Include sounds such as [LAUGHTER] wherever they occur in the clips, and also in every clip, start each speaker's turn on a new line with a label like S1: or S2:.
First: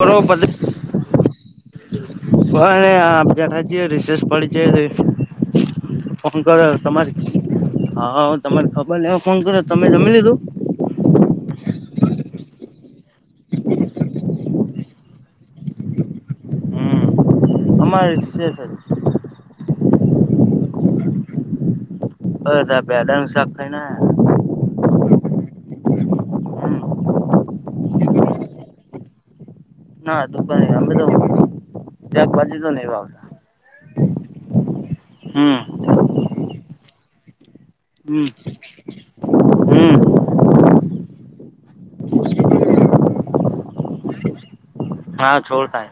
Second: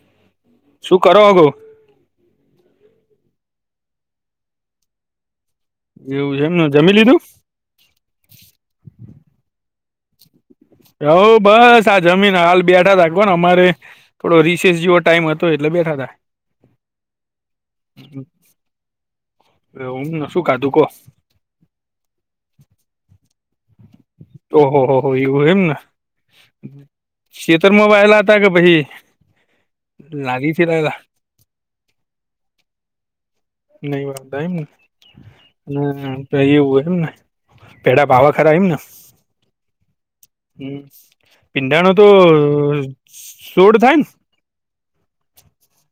S1: કરવપદલ
S2: શું કરો હગો
S1: બ આપજ રાજજ રિશેષ પડી છે [INAUDIBLE] ફોન
S2: એવું છે એમને
S1: કર્યો
S2: જમી
S1: તમારે
S2: લીધું
S1: હા તમારે ખબર ન હ ફોન કર્યો તમે જમી લીધું.
S2: હવ બસ આ જમીન હાલ બેઠા રાખો ને અમારે. થોડો રિસેસ જેવો ટાઈમ હતો એટલે બેઠા થા.
S1: અમારે છે છે.
S2: ર હમ શું કાધુંકો.
S1: બસ આ ભેંડા નું શાખ ખઈ ને આયા.
S2: ઓહ હો હો એવું એમ ને. ખેતરમાં બેયેલા હતા કે પહિ
S1: ના દુક અમે તો શાકભાજી તો ન આવતા
S2: નહી વાંધંધા એમને અને એવું એમ ને ત્ન ભીંડા
S1: હમ
S2: ભાવક
S1: હમ
S2: હમ પીંડાણો તો સોડ થાય ને
S1: હા છોર સાહે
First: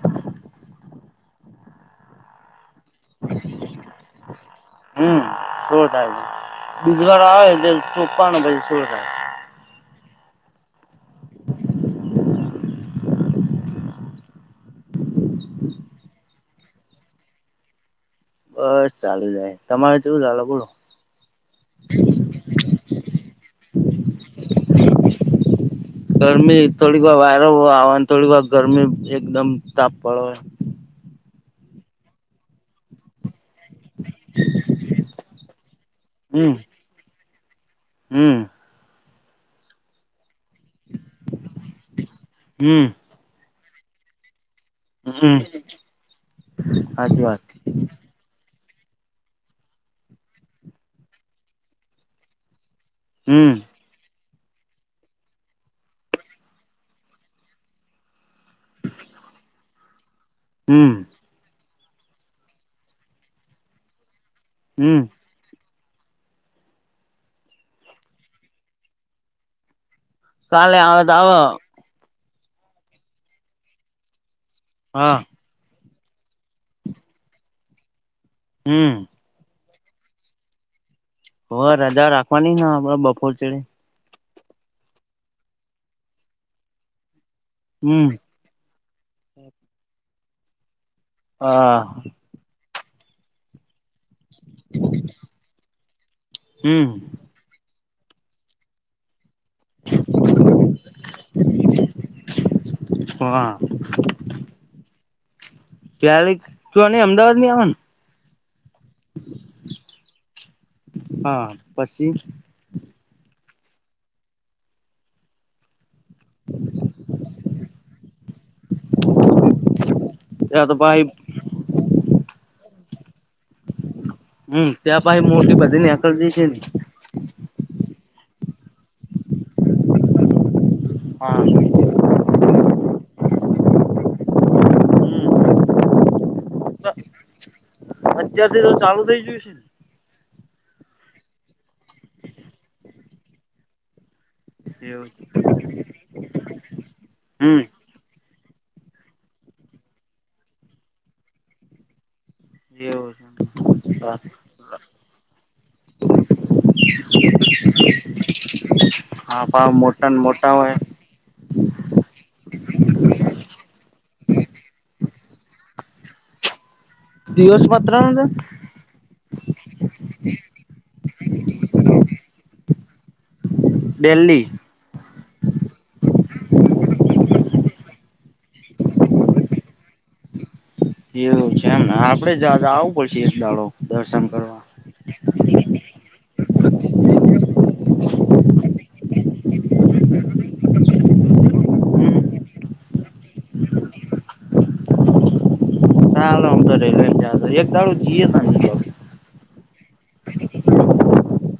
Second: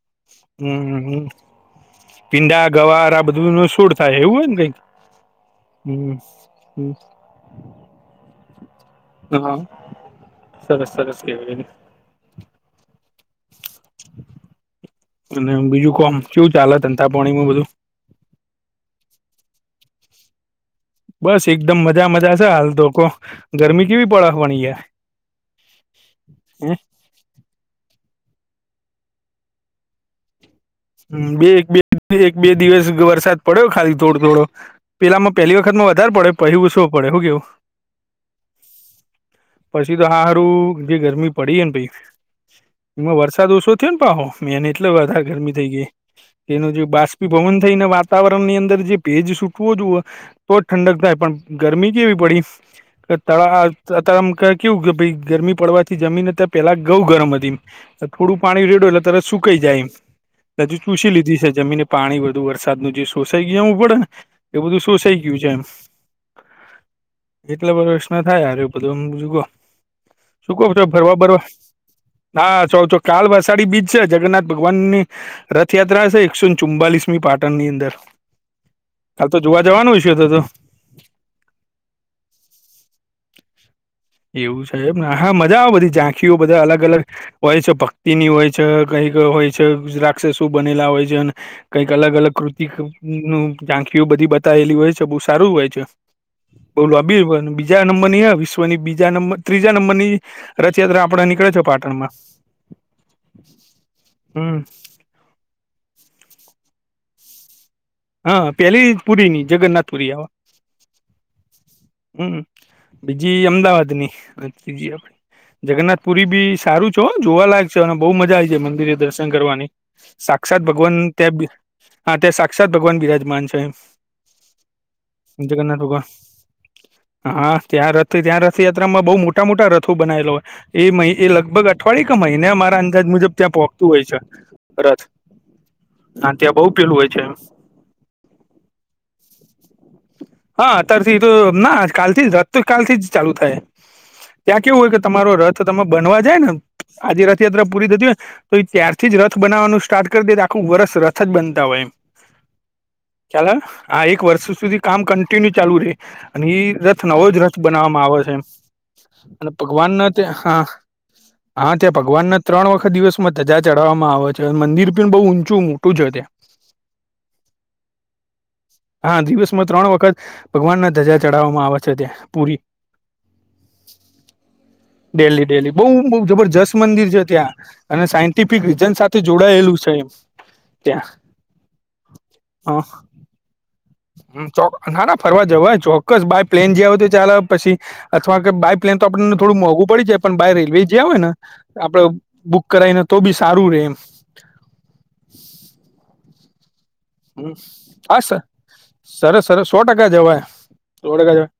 S2: હમ હમ પીડા ગવાર આ બધું ન શૂડ થાય એવું હોય ને કંઈક
S1: હમ શો થાય છે બીજવાર આવે એટરોપવાના ને પછીછોડ થાય
S2: હા સરસ સરસ કેવી અને બીજું કોમ શું ચાલેધંધાપણીમાં બધું
S1: બસ ચાલુ જાય તમારે તોવું ચાલ બોરું
S2: બસ એકદમ મજા મજા છે હાલ ધ ગરમી કેવી પડવાની ય
S1: ગરમી થોડીક વાર વાયરો આવવાને થોડી વાર ગરમી એકદમ તાપ પડોય
S2: બે એક બે એક બે દિવસ વરસાદ પડ્યો ખાલી થોડો થોડો પેલામાં પહેલી વખતમાં વધારે પડે
S1: હમ
S2: પહીછવું પડે હું કેવું
S1: હમ
S2: પછી તો હારું જે ગરમી પડી ને ભાઈ
S1: હમ
S2: એમાં વરસાદ ઓછો થયો ને પહો મેંને એટલે વધારે
S1: હમ
S2: ગરમી થ ગઈ એનું જે
S1: સાચી વાત
S2: બાષ્પીભવન થઈને વાતાવરણ ની અંદર જે ભેજ સુૂટવો જોુવ તો જ ઠંડક થાય પણ ગરમી કેવી પડી કે
S1: હમ
S2: તળાવ અત્યારે આમ કેવું કે ભાઈ ગરમી પડવાથી જમીને ત પેલા ગઉ ગરમ હતી થોડું પાણી રેડું એટલે ત્યારે સુકાઈ જાય એમ હજી
S1: હમ
S2: ચૂસી લીધી છે જમીને પાણી બધુ વરસાદનું જે સોસાઈ ગ જવું પડે ને એ બધું
S1: હમ
S2: સોસાઈય કું છે એમ કેટલા વર્ષ ના થાય અરે બધુંમુગ શું કહ
S1: કાલે
S2: છો
S1: આવે તો
S2: ફરવા
S1: આવો
S2: બરવા ના સો તોો કાલ વસાડી બીજ છે જગન્નાથ ભગવાન
S1: હા
S2: રથયાત્રા છે એકસો ચુમ્બાલીસમી પાટણની અંદર
S1: હમ
S2: કાલ તો જોવા જવાનું છે તો તો
S1: ઓ રાજા રાખવા નઈ આપડે બપોર ચડે
S2: એવું સાહેબ ને હા મજા આવે બધી ઝાંખીઓ બધા અલગ અલગ હોય છે
S1: હમ
S2: ભક્તિની હોય છે છે કંઈક હોય છે ગુજ્રાક્ષ શું બનેલા હોય છે અને
S1: હા
S2: કંઈક અલગ અલગ કૃત નું ઝાંખીઓ બધી બતાયલી હોય છે બહુ સારું હોય છે
S1: હમ
S2: બભી હો બું બીજ નંબરની હ વિશ્વની બીજા નંબર ત્રીજા નંબરની રથયાત્રા આપડા નીકળે છે પાટણમાં
S1: હા
S2: હમ
S1: ત્યારે ક ન અમદાવાદ ની આવવાનું
S2: હા પેલી પુરી ની જગન્નાથ પુરી આવા
S1: હા પછી
S2: હમ બીજી અમદાવાદ ની ત્રીજી આપડી જગન્નાથ પુરી બી સારું છો જોવાલાયક છે અને બહુ મજા આવી જાય મંદિરે દર્શન કરવાની સાક્ષાત
S1: ત્યાં તો
S2: ભગવાન
S1: પાહી
S2: હા ત્યાં સાક્ષાત ભગવાન બિરાજમાન છે
S1: હમ ત પા મોટી
S2: જગન્નાથ ભગવાન
S1: પધનીલ શ છે
S2: હા ત્યાં રથ ત્યાં રથયાત્રામાં બહુ મોટા મોટા રથો બનાયલા હોય એિ એ
S1: હા
S2: લગભગ
S1: હમ
S2: અઠવાડિ ક મહિને મારા અંદાજ મુજબ ત્યાં પહોચતું હોય છે રથ હ ત્યાં બઉુ પેલું હોય છે
S1: અત્યારથી તો ચાલુ થઈ જોયું છે ને
S2: હા અત્યારથી તો ના કાલથી રાત કાલથી જ ચાલુ થાય ત્યાં કેવું હોય કે
S1: એવું
S2: તમારો રથ તમે બનવા જાય ને આજે
S1: હમ
S2: રથયાત્રા પૂરી થતી હોય તો એ ત્યારથી જ રથ બનાવવાનું સ્ટાર્ટ કરી દે તો આખું વરષ રથ જ બનતા હોય એમ
S1: એવું
S2: ચાલ
S1: છે
S2: હા એક વર્ષ સુધી કામ કન્ટિન્યુ ચાલુ રે ની રથ નવો જ રથ બનાવવામાં આવે છે એ અને
S1: હા મોટા
S2: ભગવાનના
S1: ને
S2: તે
S1: મોટા
S2: હા હમ
S1: હોય
S2: હા ત્યાં ભગવાન ના ત્રણ વખત દિવસમાં ધજા ચડાવવામાં આવે છે અને મંદિર પણી બહુ ઊંચું મોટું છે ત્યાં
S1: દિવસ પત્ર ન તો
S2: હા દિવસમાં ત્રણ વખત ભગવાન ના ધજા ચડાવવામાં આવે છે ત્યાં પૂરી
S1: દિલ્હી
S2: ડેલી ડેલી બહુ જબરજસ્ત મંદિર છે ત્યાં અને સાયન્ટિફિક રીઝન સાથે જોડાયેલું છે એમ
S1: એવું છે એમને આપડે જ આવું પડશે એક દાડો દર્શન કરવા
S2: ો ના ના ફરવા જવા ચોક્કસ બાય પ્લેન જ આવ તો ચલે પછી અથવા બાય પ્લેન તો આપણને થોડું મોંઘું પડી જાય પણ બાય રેલવે જે હોય ને આપડે બુક કરાઈને તો બી સારું રે એમ
S1: ચાલો આમ તો રે લ જ એક તાડું
S2: હા
S1: જીએ
S2: સર
S1: સા
S2: સરસ સરસ સો ટકા જવાય રોડ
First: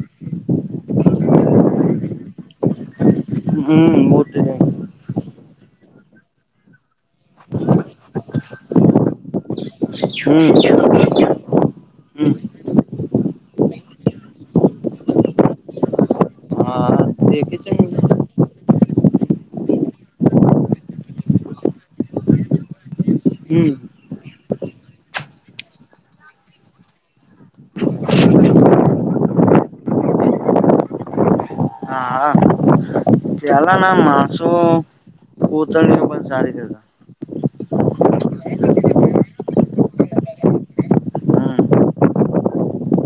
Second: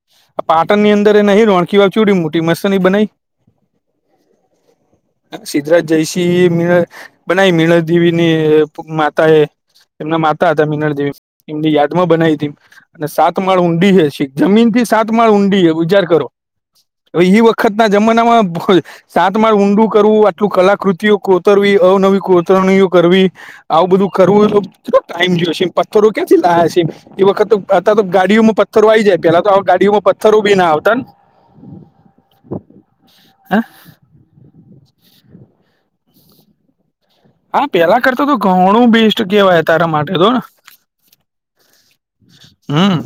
S2: પાટણ ની અંદર એ નહી રોણખી વા મોટી મસ્તની બનાઈ
S1: હમ બહુ
S2: સિદ્રાજ જયશ્રી મી બનાવી મીળ દેવી ની માતા એ એમના મા
S1: હમ
S2: એમની યાદ માં
S1: હમ
S2: બનાવી હતી. અને સાત માળ ઊંડી હે શીખ જમીન થી સાત માળ ઊંડી હે વિચાર કરો.
S1: હા
S2: હવે એ
S1: દેખે છે
S2: વખત ના જમાના માં ખો સાતમાળ ઊંડું કરવું આટલું કલાકૃતિઓ કોતરવી અવનવી કોતરણીઓ કરવી
S1: હમ
S2: આવું બધું કરવું ટાઈમ જોયો છે પથ્થરો ક્યાંથી લા છે એ વખત તો તો ગાડીઓમાં પથ્થરો આ આવી જાય પેલા તો આ ગાડીઓમાં પથ્થરો બી ના આવતા ને
S1: હા પેલા ના માણસો પોતણીઓ પણ સારી રતા
S2: હા પેલા કરતા તો ઘણું બેસ્ટ કેવાય તારા માટે તો ને
S1: હમ
S2: હમ્મ.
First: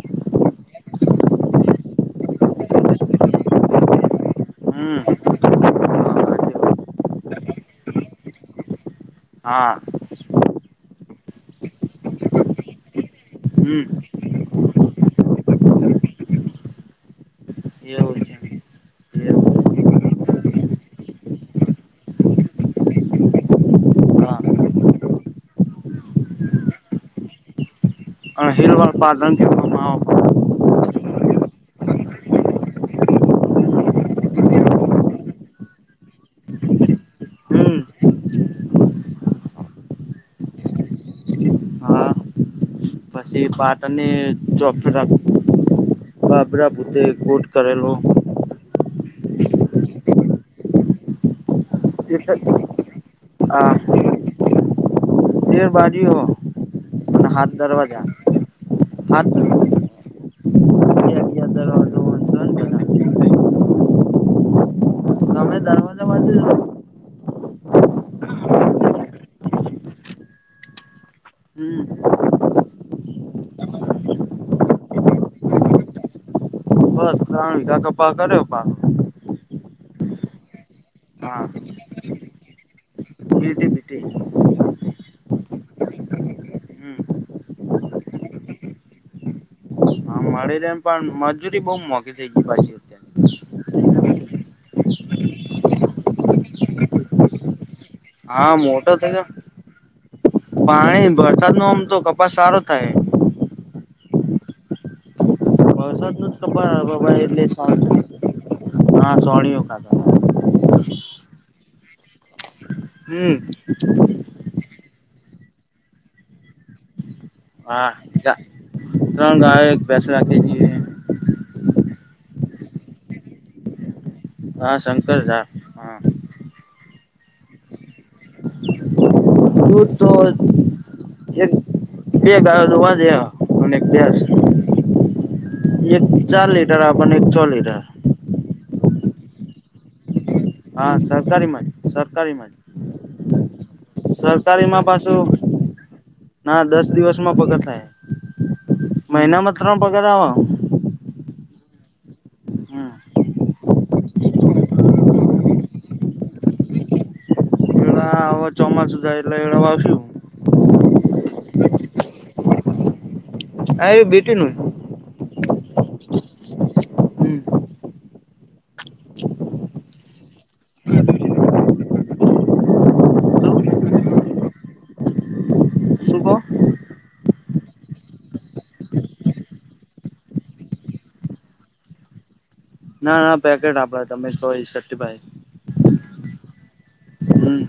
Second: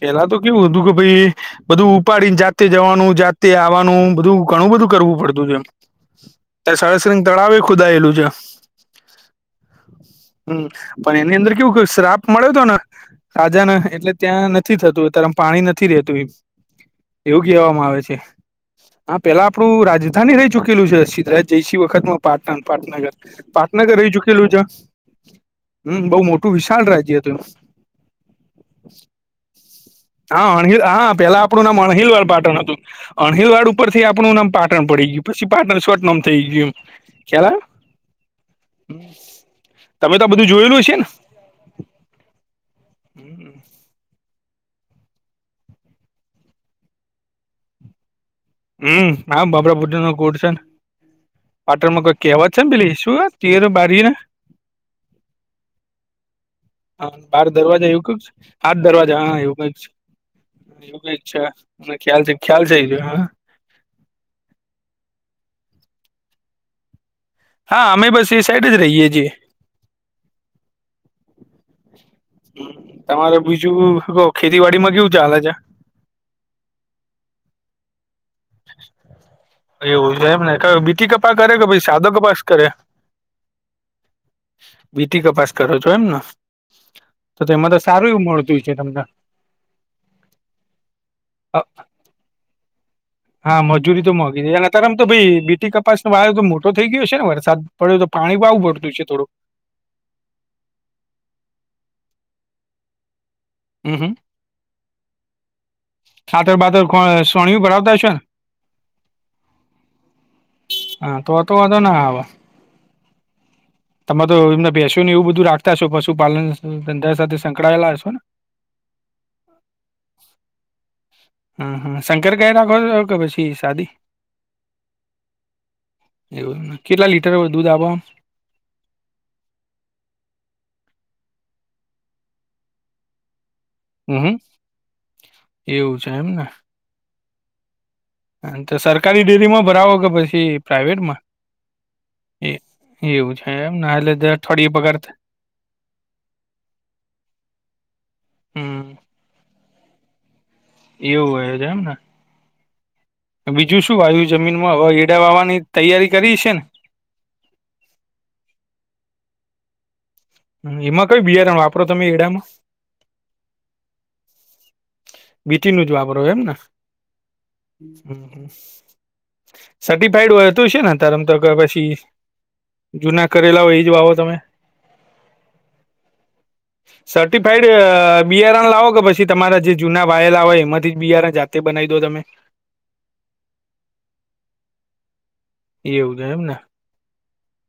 S2: પેલા તો કેવું હતું કે ભાઈ બધું ઉપાડીને જાતે જવાનું જાતે આવવાનું બધું ઘણું બધું
S1: હમ
S2: કરવું પડતું છે એમ. તાર સરસંગ તળાવે ખુદાયેલું છે
S1: હા.
S2: હમ્મ પણ એની અંદર કેવું શ્રાપ મળ્યો હતો ને રાજાને
S1: હમ
S2: એટલે ત્યાં નથી થતું ત્યારે પાણી નથી રેતુ એ એવું કહેવામાં આવે છે હા પેલા
S1: એવું
S2: આપણું રાજધાની રહી ચુકેલું સિદ્ધરાજ જયસિંહ વખત પાટણ પાટનગર પાટનગર રહી
S1: હા
S2: ચુકેલું છે હમ્મ બહુ મોટું વિશાળ રાજ્ય હતું
S1: અણહિલ વાળ પાટણ કહેવામાં આવે.
S2: હા અણહિલ હા પેલા આપણું નામ અણહિલવાલ પાટણ હતું. અણહિલવાડ ઉપર થી આપણું નામ પાટણ પડી ગયું પછી પાટણ શોર્ટ નામ થઈ ગયું એમ ખ્યાલ આયો
S1: હમ.
S2: તમે તો આ બધું જોયેલું હશે ને
S1: હા પછી પાટણને ચોફેર આમ બાબરા ભૂતે કોટ કરેલો
S2: હે હા બાપરા ભુટે નો કોટ છે ન પાટણમાં કોઈ કેવત છે પેલી શું તીરઅ
S1: આ
S2: બારીના
S1: તેર બારીઓ હ
S2: હા બાર દરવાજા એવું કક છે હા જ દરવાજા
S1: હાથ
S2: હા એવું
S1: બે
S2: કક છે એવું કઈક અચ્છા મને
S1: દરવાજો
S2: ખ્યાલ છે ખ્યાલ છે
S1: બધા
S2: ઈ જો હા
S1: તમે [UNINTELLIGIBLE]
S2: હા અમે બસ એ સાઈડ જ રહીએ છીએ
S1: [INAUDIBLE]
S2: તમારે બીજું હમ્મ ખેતીવાડી માં કેવું ચાલે છે.
S1: બસ ત્રણ વીઘા કપા કર્યો પા
S2: એવું છે એમ ને કયો બીટી કપાસ કયો કે ભઈ સાદો કપાસ કરયા
S1: કેટી બેટી
S2: બીટી કપાસ કરો છો એમને.
S1: હમ
S2: તો તો એમાં તો સારું એવું મળતું હશે તમન
S1: હા મળી રે પણ મજૂરી બહુ મોંઘી થઈ ગઈ પાછી અત્યારે
S2: હા મજૂરી તો મોંધી થઈ અને અત્યારે આમ તો ભઈ તો ભાઈ બીટી કપાસ ન વાયો તો મોટો થઈ ગયો છે ને વરસાદ પડ્યો તો પાણી
S1: હા
S2: પાવું પડતું
S1: મોટો
S2: હશે
S1: થઈ ગયો
S2: થોડું
S1: પાણી વરસાદ નો આમ તો કપાસ સારો થાય
S2: હમ્મ હમ્મ.
S1: વરસાદ નું જ કપા વાવવાય એટલે સારો
S2: ભરાવતા હશો ને
S1: થાય હા સાનિયુ ખાતર
S2: હા તો તો વાંધો ના આવે
S1: હમ્મ.
S2: તમારે તો એમને ભેસો ને એવું બધું રાખતા હશો પશુપાલન ધંધા સાથે
S1: હા
S2: સંકળાયેલા હશો ને
S1: ત્રણ ગાયો એક ભેંસ રાખે છે એ
S2: હમ્મ હમ્મ શંકર ગાય રાખો છો કે પછી શાદી
S1: હા શંકર ઝા હા [UNINTELLIGIBLE]
S2: એવું કેટલા લીટર દૂધ આપવનું?
S1: દૂધ તો એક બે ગાયો જોવા જયા અને યસ
S2: હમ હમ એવું
S1: એક
S2: છે એમને
S1: ચાર લીટર આપે ને એક છ લીટર
S2: તો સરકારી ડેરીમાં ભરાવો કે પછી
S1: હા
S2: પ્રાઈવેટમાં
S1: સરકારી માં જ સરકારી માં
S2: એ
S1: જ
S2: એવું છે એમ ને એટલે દર અઠવાડિયે
S1: સરકારીમાં
S2: પગાર થાય
S1: પાછું ના દસ દિવસમાં પગાર થાય
S2: હમ
S1: મહિનામાં ત્રણ પગાર આવ હ
S2: એવું હોય છે એમ ને
S1: હમ
S2: બીજું શું વાયુ જમીનમાં હવા એડાવાવાની તૈયારી કરી છે ને
S1: એડા હવે ચોમાસું જાય એટલે એરંડા વાવશું
S2: એમાં કઈ બિયારણ વાપરો તમે એડામાં
S1: હા એ બેટી નું.
S2: બીટી નું જ વાપરો એમને સર્ટિફાઈડ હોય તું છે ને તમ તો પછી જુના
S1: હ
S2: કરેલા હોય એ જ વાવો તમે
S1: શુંભો [UNINTELLIGIBLE]
S2: સર્ટિફાઈડ અ બિયારણ લાવો કે પછી તમારા જે જૂના વાયેલા હોય એમાંથી જ બિયારણ જાતે બનાવી દો તમે?
S1: ના ના પેકેટ આપડા તમને સોરી સેટી ભાઈ
S2: એવું છે એમ ને
S1: હમ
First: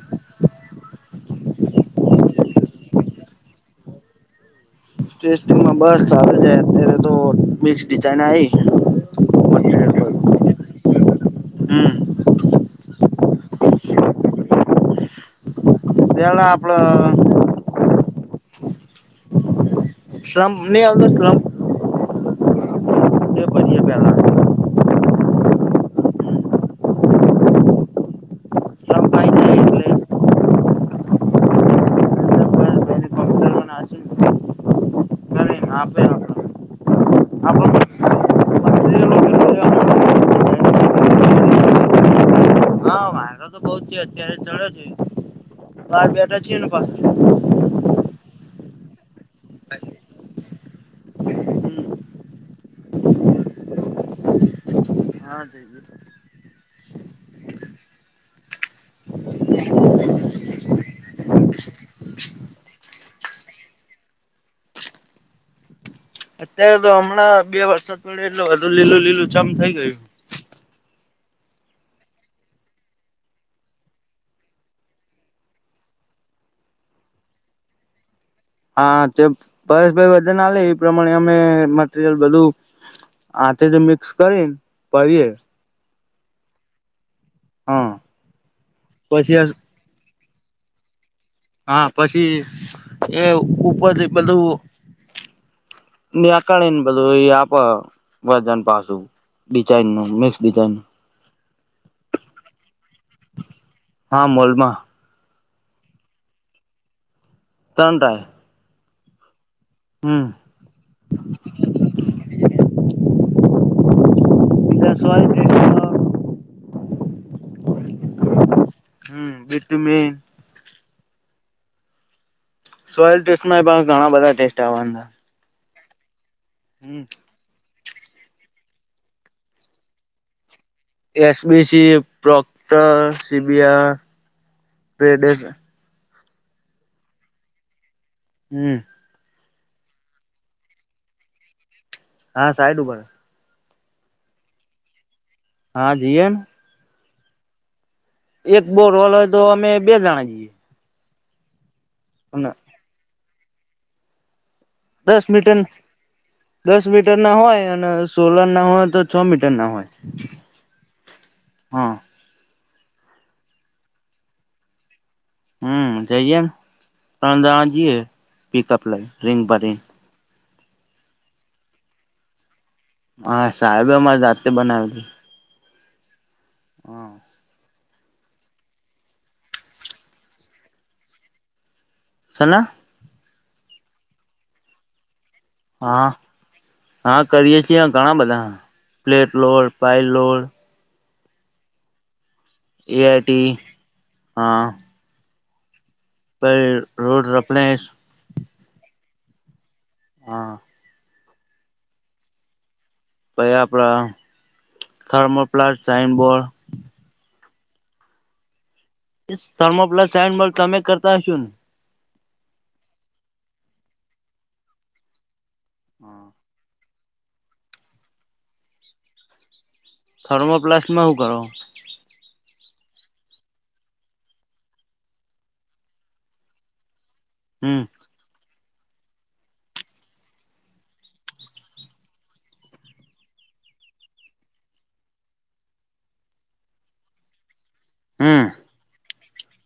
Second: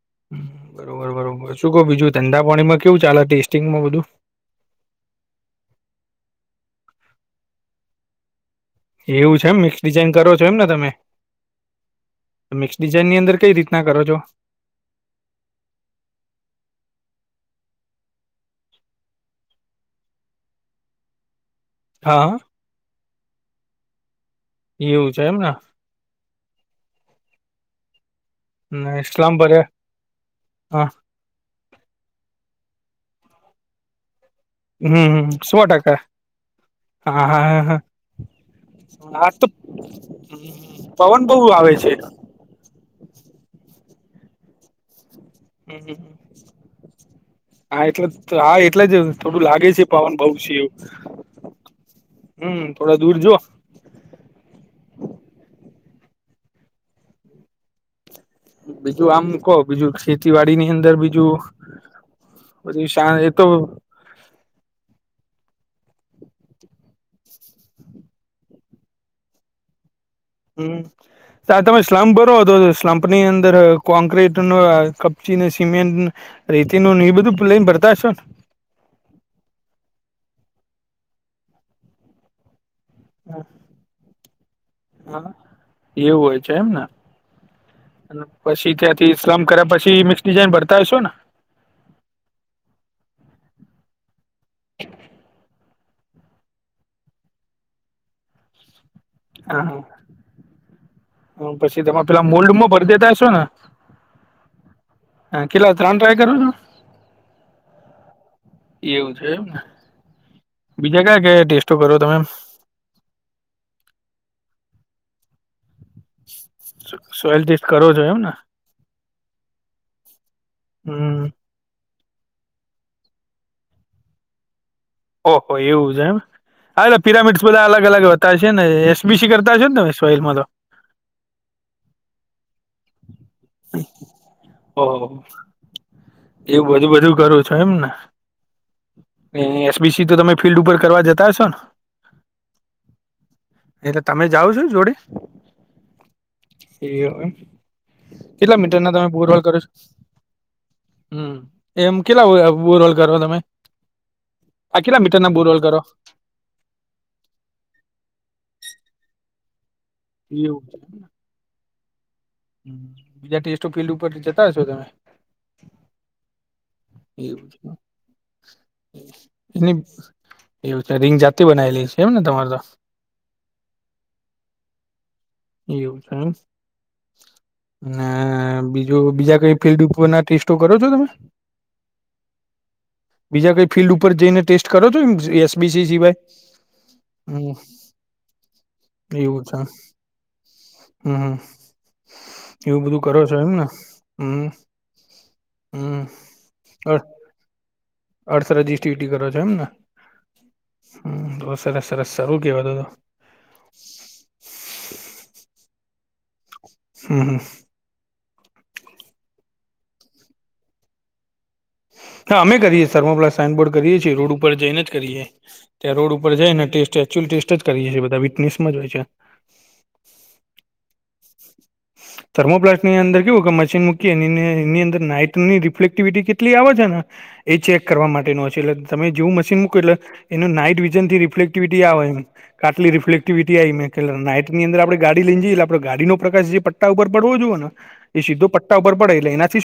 S2: બરોબર બરોબર શું કહો બીજું ધંધા પાણીમાં કેવું ચાલે ટેસ્ટિંગમાં બધું.
S1: ટેસ્ટમાં બસ સ છે અત્યારે તો મિક્સ ડિઝાઇન આવી
S2: એવું છે એમ મિક્સ
S1: મટીરિયલ
S2: ડિઝઇન કરો છો એમ
S1: પર
S2: ને તમે
S1: હમ
S2: મિક્સ ડિઝાઈનની અંદર કઈ રીતના કરો છો?
S1: એના આપણે શ્રમ નહી આવનો શ્રમ
S2: હા આ.
S1: [UNINTELLIGIBLE]
S2: એવું છે એમને.
S1: સ્લમ્પ
S2: ઇલામ
S1: આઈ જાય એટલે
S2: બર્યા હ
S1: આપે
S2: હમ સો ટકા
S1: આપડે
S2: હા હા હ હા. આજ તો પવન બહ આવે છે.
S1: બહ જ છે અત્યારે ચડ છે.
S2: હમ હમ
S1: બહાર બેઠા
S2: હ
S1: છીએ ને પાછા
S2: હા એટલે હા એટલે જ થોડું લાગે છે પવન બઉ છે એવું હમ થોડા દૂર જો
S1: હા જઈ
S2: બીજું આમ કહો બીજું ખેતીવાડી ની અંદર બીજું બછી શા તો
S1: અત્યારે તો હમણાં બે વર્ષો થડીે એટલું બધું લીલું લીલું જમ થઈ ગયું.
S2: હમ. ત તમે સ્લમપ ભરો તો સ્લમપ ની અંદર કોંક્રીટ ન કપચીને સિમેન્ટ રીતિ નું એ બધું લઈને ભરતા હશો ને?
S1: હા તે પરેશભાઈ વજન લે એ પ્રમાણે અમે મટરિયલ બધું
S2: ને
S1: આથી જ મિક્સ કરીને પએ
S2: હા
S1: [UNINTELLIGIBLE]
S2: એવું હોય છે એમ ને પછી ત્યાંથી સ્લમ કર્યા પછી મિક્સ ડિઝાઇન ભરતા હોયશો ને
S1: હા પછી એ ઉપર બધું નેકાને બધું એ આપો વજન પાછું
S2: હા હા
S1: ડિઝઇન નું મિક્સ ડિઝાઇન
S2: પછી તમે પેલા મોલ્ડમાં ભરી દેતા હશો ને?
S1: હા મોલમાં.
S2: હા કટલા ત્રણ ટ્રાય કરો છો.
S1: ત્રન્ટાય-
S2: એવું છે એમને.
S1: હમ.
S2: બીજા ક્યા ક ટેસ્ટો કરો તમેમ
S1: એસોય
S2: સોલ કરો જોો એમને
S1: હમ બું મેન
S2: હમ
S1: સોયલ ટેસ્ટ ઘણા બધા ટેસ્ટ આવવા
S2: ઓહ એવું છે એમ હ એટ પિરામિડ બધા અલગ અલગ હતાતા હ છે ને એસબીસી કરતા હશે ને તમે સોલમાં તો
S1: એસબીસી પ્રો્ટ
S2: ઓહો
S1: સીબીઆઈડ
S2: એવું બધું બધું કરું છો એમને
S1: હમ
S2: એસબીસી તો તમે ફિલ્ડ ઉપર કરવા જતા હશો ને
S1: હા સાઈડ ઉપ ઉપર
S2: એટલે તમે જાાવ છો જોડી
S1: હા જીએમ
S2: એ એમ કેટલા મિટરના તમે બૂરવાળ કરો છો
S1: જાણા જઈએ
S2: હમ એમ કેટલા
S1: અને
S2: બો રોલ કરો તમે આ કેટલા
S1: દસ
S2: મીટરના
S1: મિટ
S2: બોરહોલ કરો
S1: દસ મીટર ના હોય અને સોલર ના હોય તો છ મીટર ના હોય
S2: એવું
S1: હા
S2: બીજા ટેસ્ટો ફિલ્ડ ઉપર જતા હશો તમે
S1: હમ જઈે ને ત
S2: એવું
S1: અંદર
S2: છે
S1: આ જે પિકઅપ લઈ રિંગ બ રિંગ
S2: એની એવું છે રિંગ જાતે બનાવી લે છે એમ ને તમારે તો
S1: હા સાહેબેમાં જાતે બનાવેલી
S2: એવું છે એમ
S1: હા
S2: અને બીજું બીજા કઈ ફિલ્ડ ઉપરના ટેસ્ટો કરો છો તમે?
S1: છેને
S2: બીજા કઈ ફિલ્ડ ઉપર જઈને ટેસ્ટ કરો એમસી બીસી
S1: હા
S2: સિવાય
S1: હા કરીએ છીએ
S2: હમ એવું છે
S1: ખલોડ [UNINTELLIGIBLE]
S2: હમ એવું બધું કરો છો
S1: એઆઈટી
S2: એમને હમ
S1: હા
S2: હમ
S1: પર રોડ રપણે [UNINTELLIGIBLE]
S2: અર્થર જીસીટી કરો છો એમને
S1: હા
S2: હ તો સરસ સરસ સારું કેવા તો તો
S1: પછી આપડા થર્મોપ્લાટ સાઇન બોર્ડ
S2: હમ હમ [INAUDIBLE]
S1: થર્મોપ્લાસ્ટ સાઈન બોર્ડ તમે કરતા હશો?
S2: હા અમે કરીએ થર્મોપ્લાસ્ટ સાઈનબોર્ડ કરીએ છીએ રોડ ઉપર જઈને જ કરીએ ત્યાં રોડ ઉપર જાય ને ટેસ્ટ એકક્ચુઅલ ટેસ્ટ જ કરી જાય છે બધા વિટનેસમાં જ હોય છે.
S1: થર્મોપ્લાસ્ટમાં શું કરો?
S2: થર્મોપ્લાસ્ટની અંદર કેવું મશીન મુકી એ એની અંદર નાઇટની રિફ્લેક્ટિવિટી કે ટલી આવે છે ને એ
S1: હમ
S2: ચેક કરવા માટેનો એટલે તમે જેવું મશીન મુકો એટલે એનું નાઈટ વિઝન થી રિફ્લેક્ટિવિટી આવે એમ આટલી રિફ્ક્ટિવિટી આ નાઇટની અંદર આપણે ગાડી લઈને જઈએ આપણે ગાડીનો પ્રકાશએ પટ્ટા ઉપર પડોવુ જોએને એ
S1: હમ
S2: સીધો પટ્ટા ઉપર પડે એટલે એનાથીજ